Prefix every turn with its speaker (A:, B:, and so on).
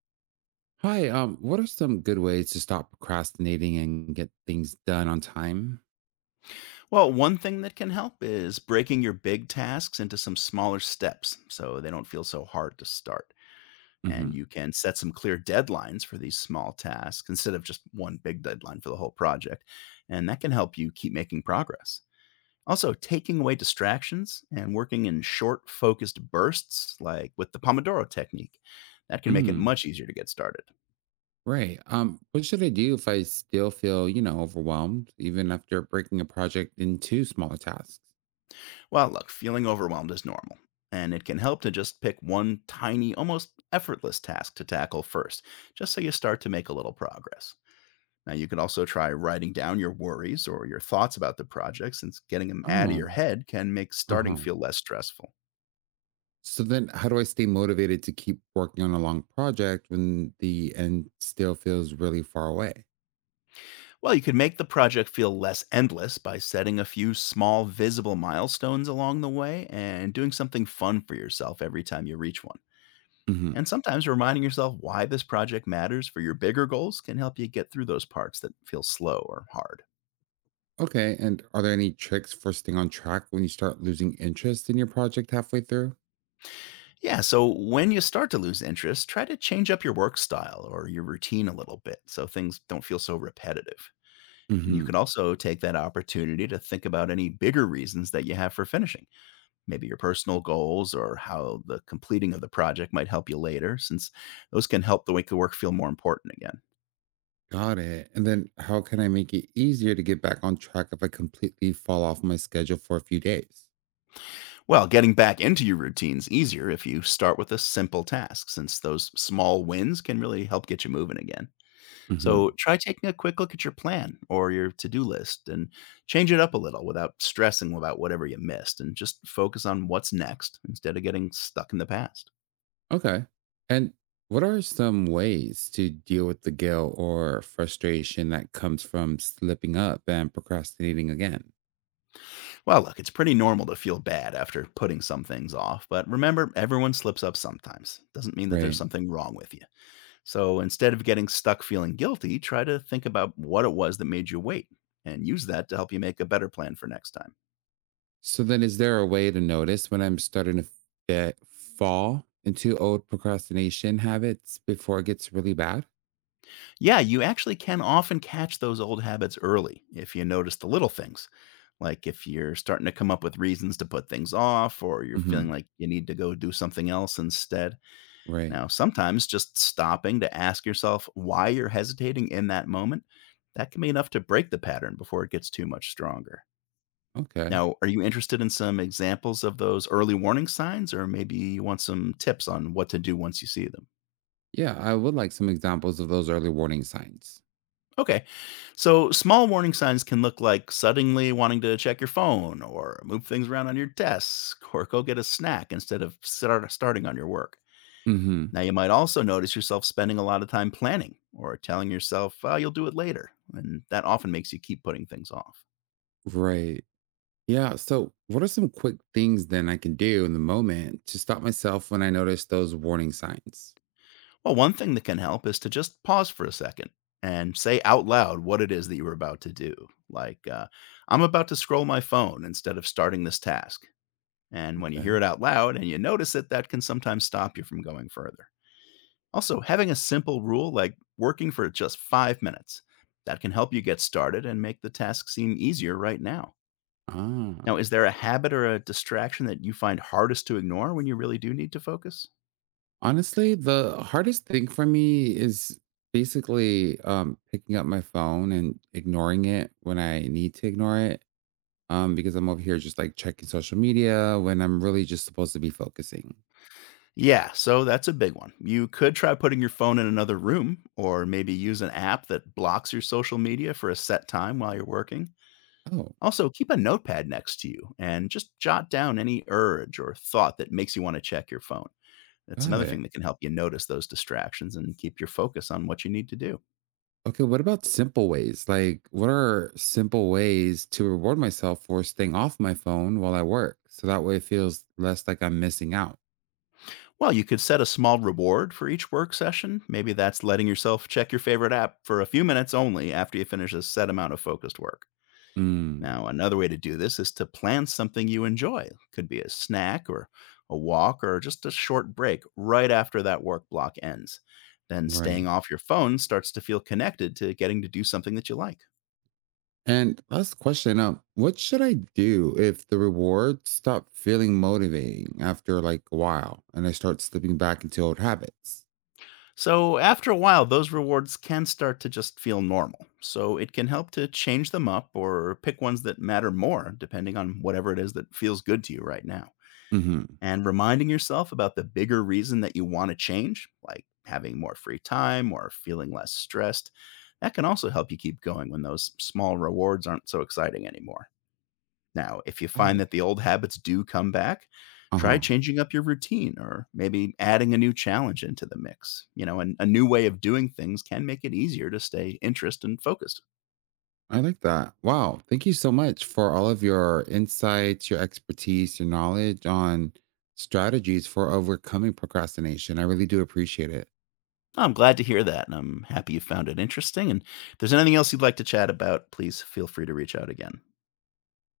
A: Hi, what are some good ways to stop procrastinating and get things done on time?
B: Well, one thing that can help is breaking your big tasks into some smaller steps so they don't feel so hard to start.
A: Hmm.
B: And you can set some clear deadlines for these small tasks instead of just one big deadline for the whole project. And that can help you keep making progress. Also, taking away distractions and working in short, focused bursts, like with the Pomodoro technique, that can make it
A: Mm,
B: much easier to get started.
A: right. What should I do if I still feel, overwhelmed, even after breaking a project into smaller tasks?
B: Well, look, feeling overwhelmed is normal, and it can help to just pick one tiny, almost effortless task to tackle first, just so you start to make a little progress. Now, you can also try writing down your worries or your thoughts about the project, since getting them out of your
A: Oh,
B: head can make starting
A: uh-huh.
B: feel less stressful.
A: So then how do I stay motivated to keep working on a long project when the end still feels really far away?
B: Well, you can make the project feel less endless by setting a few small, visible milestones along the way and doing something fun for yourself every time you reach one.
A: Hmm.
B: And sometimes reminding yourself why this project matters for your bigger goals can help you get through those parts that feel slow or hard.
A: Okay. And are there any tricks for staying on track when you start losing interest in your project halfway through?
B: Yeah, so when you start to lose interest, try to change up your work style or your routine a little bit so things don't feel so repetitive. And you can also take that opportunity to think about any bigger reasons that you have for finishing, maybe your personal goals or how the completing of the project might help you later, since those can help the make the work feel more important again.
A: Got it. And then how can I make it easier to get back on track if I completely fall off my schedule for a few days?
B: Well, getting back into your routine's easier if you start with a simple task, since those small wins can really help get you moving again. So
A: Hmm.
B: try taking a quick look at your plan or your to do list and change it up a little without stressing about whatever you missed and just focus on what's next instead of getting stuck in the past.
A: Okay. And what are some ways to deal with the guilt or frustration that comes from slipping up and procrastinating again?
B: Well, look, it's pretty normal to feel bad after putting some things off, but remember, everyone slips up sometimes. Doesn't mean that there's
A: Right.
B: something wrong with you. So instead of getting stuck feeling guilty, try to think about what it was that made you wait and use that to help you make a better plan for next time.
A: So then is there a way to notice when I'm starting to fit, fall into old procrastination habits before it gets really bad?
B: Yeah, you actually can often catch those old habits early if you notice the little things. Like if you're starting to come up with reasons to put things off, or you're feeling
A: Hmm.
B: like you need to go do something else instead.
A: Right.
B: Now, sometimes just stopping to ask yourself why you're hesitating in that moment, that can be enough to break the pattern before it gets too much stronger.
A: Okay.
B: Now, are you interested in some examples of those early warning signs, or maybe you want some tips on what to do once you see them?
A: Yeah, I would like some examples of those early warning signs.
B: Okay, so small warning signs can look like suddenly wanting to check your phone, or move things around on your desk, or go get a snack instead of starting on your work.
A: Hmm.
B: Now, you might also notice yourself spending a lot of time planning or telling yourself, oh, you'll do it later. And that often makes you keep putting things off.
A: Right. Yeah. So, what are some quick things then I can do in the moment to stop myself when I notice those warning signs?
B: Well, one thing that can help is to just pause for a second and say out loud what it is that you were about to do. Like, I'm about to scroll my phone instead of starting this task. And when you hear
A: Okay.
B: it out loud and you notice it, that can sometimes stop you from going further. Also, having a simple rule like working for just 5 minutes that can help you get started and make the task seem easier right now. Now,
A: Ah,
B: is there a habit or a distraction that you find hardest to ignore when you really do need to focus?
A: honestly, the hardest thing for me is basically picking up my phone and ignoring it when I need to ignore it. Because I'm over here just like checking social media when I'm really just supposed to be focusing.
B: Yeah, so that's a big one. You could try putting your phone in another room or maybe use an app that blocks your social media for a set time while you're working.
A: Oh,
B: Also, keep a notepad next to you and just jot down any urge or thought that makes you want to check your phone. That's
A: got
B: another
A: it.
B: thing that can help you notice those distractions and keep your focus on what you need to do.
A: Okay, what about simple ways? Like, what are simple ways to reward myself for staying off my phone while I work? So that way it feels less like I'm missing out.
B: Well, you could set a small reward for each work session. Maybe that's letting yourself check your favorite app for a few minutes only after you finish a set amount of focused work.
A: Mm,
B: Now, another way to do this is to plan something you enjoy. Could be a snack or a walk or just a short break right after that work block ends. Then staying
A: right.
B: off your phone starts to feel connected to getting to do something that you like.
A: And last question, what should I do if the rewards stop feeling motivating after like a while and I start slipping back into old habits?
B: So, after a while, those rewards can start to just feel normal. So, it can help to change them up or pick ones that matter more, depending on whatever it is that feels good to you right now.
A: Mm-hmm.
B: And reminding yourself about the bigger reason that you want to change, like having more free time or feeling less stressed, that can also help you keep going when those small rewards aren't so exciting anymore. Now, if you
A: Got
B: find
A: it.
B: that the old habits do come back, try
A: Uh-huh.
B: changing up your routine or maybe adding a new challenge into the mix. You know, and a new way of doing things can make it easier to stay interested and focused.
A: I like that. Wow. Thank you so much for all of your insights, your expertise, your knowledge on strategies for overcoming procrastination. I really do appreciate it.
B: I'm glad to hear that, and I'm happy you found it interesting. And if there's anything else you'd like to chat about, please feel free to reach out again.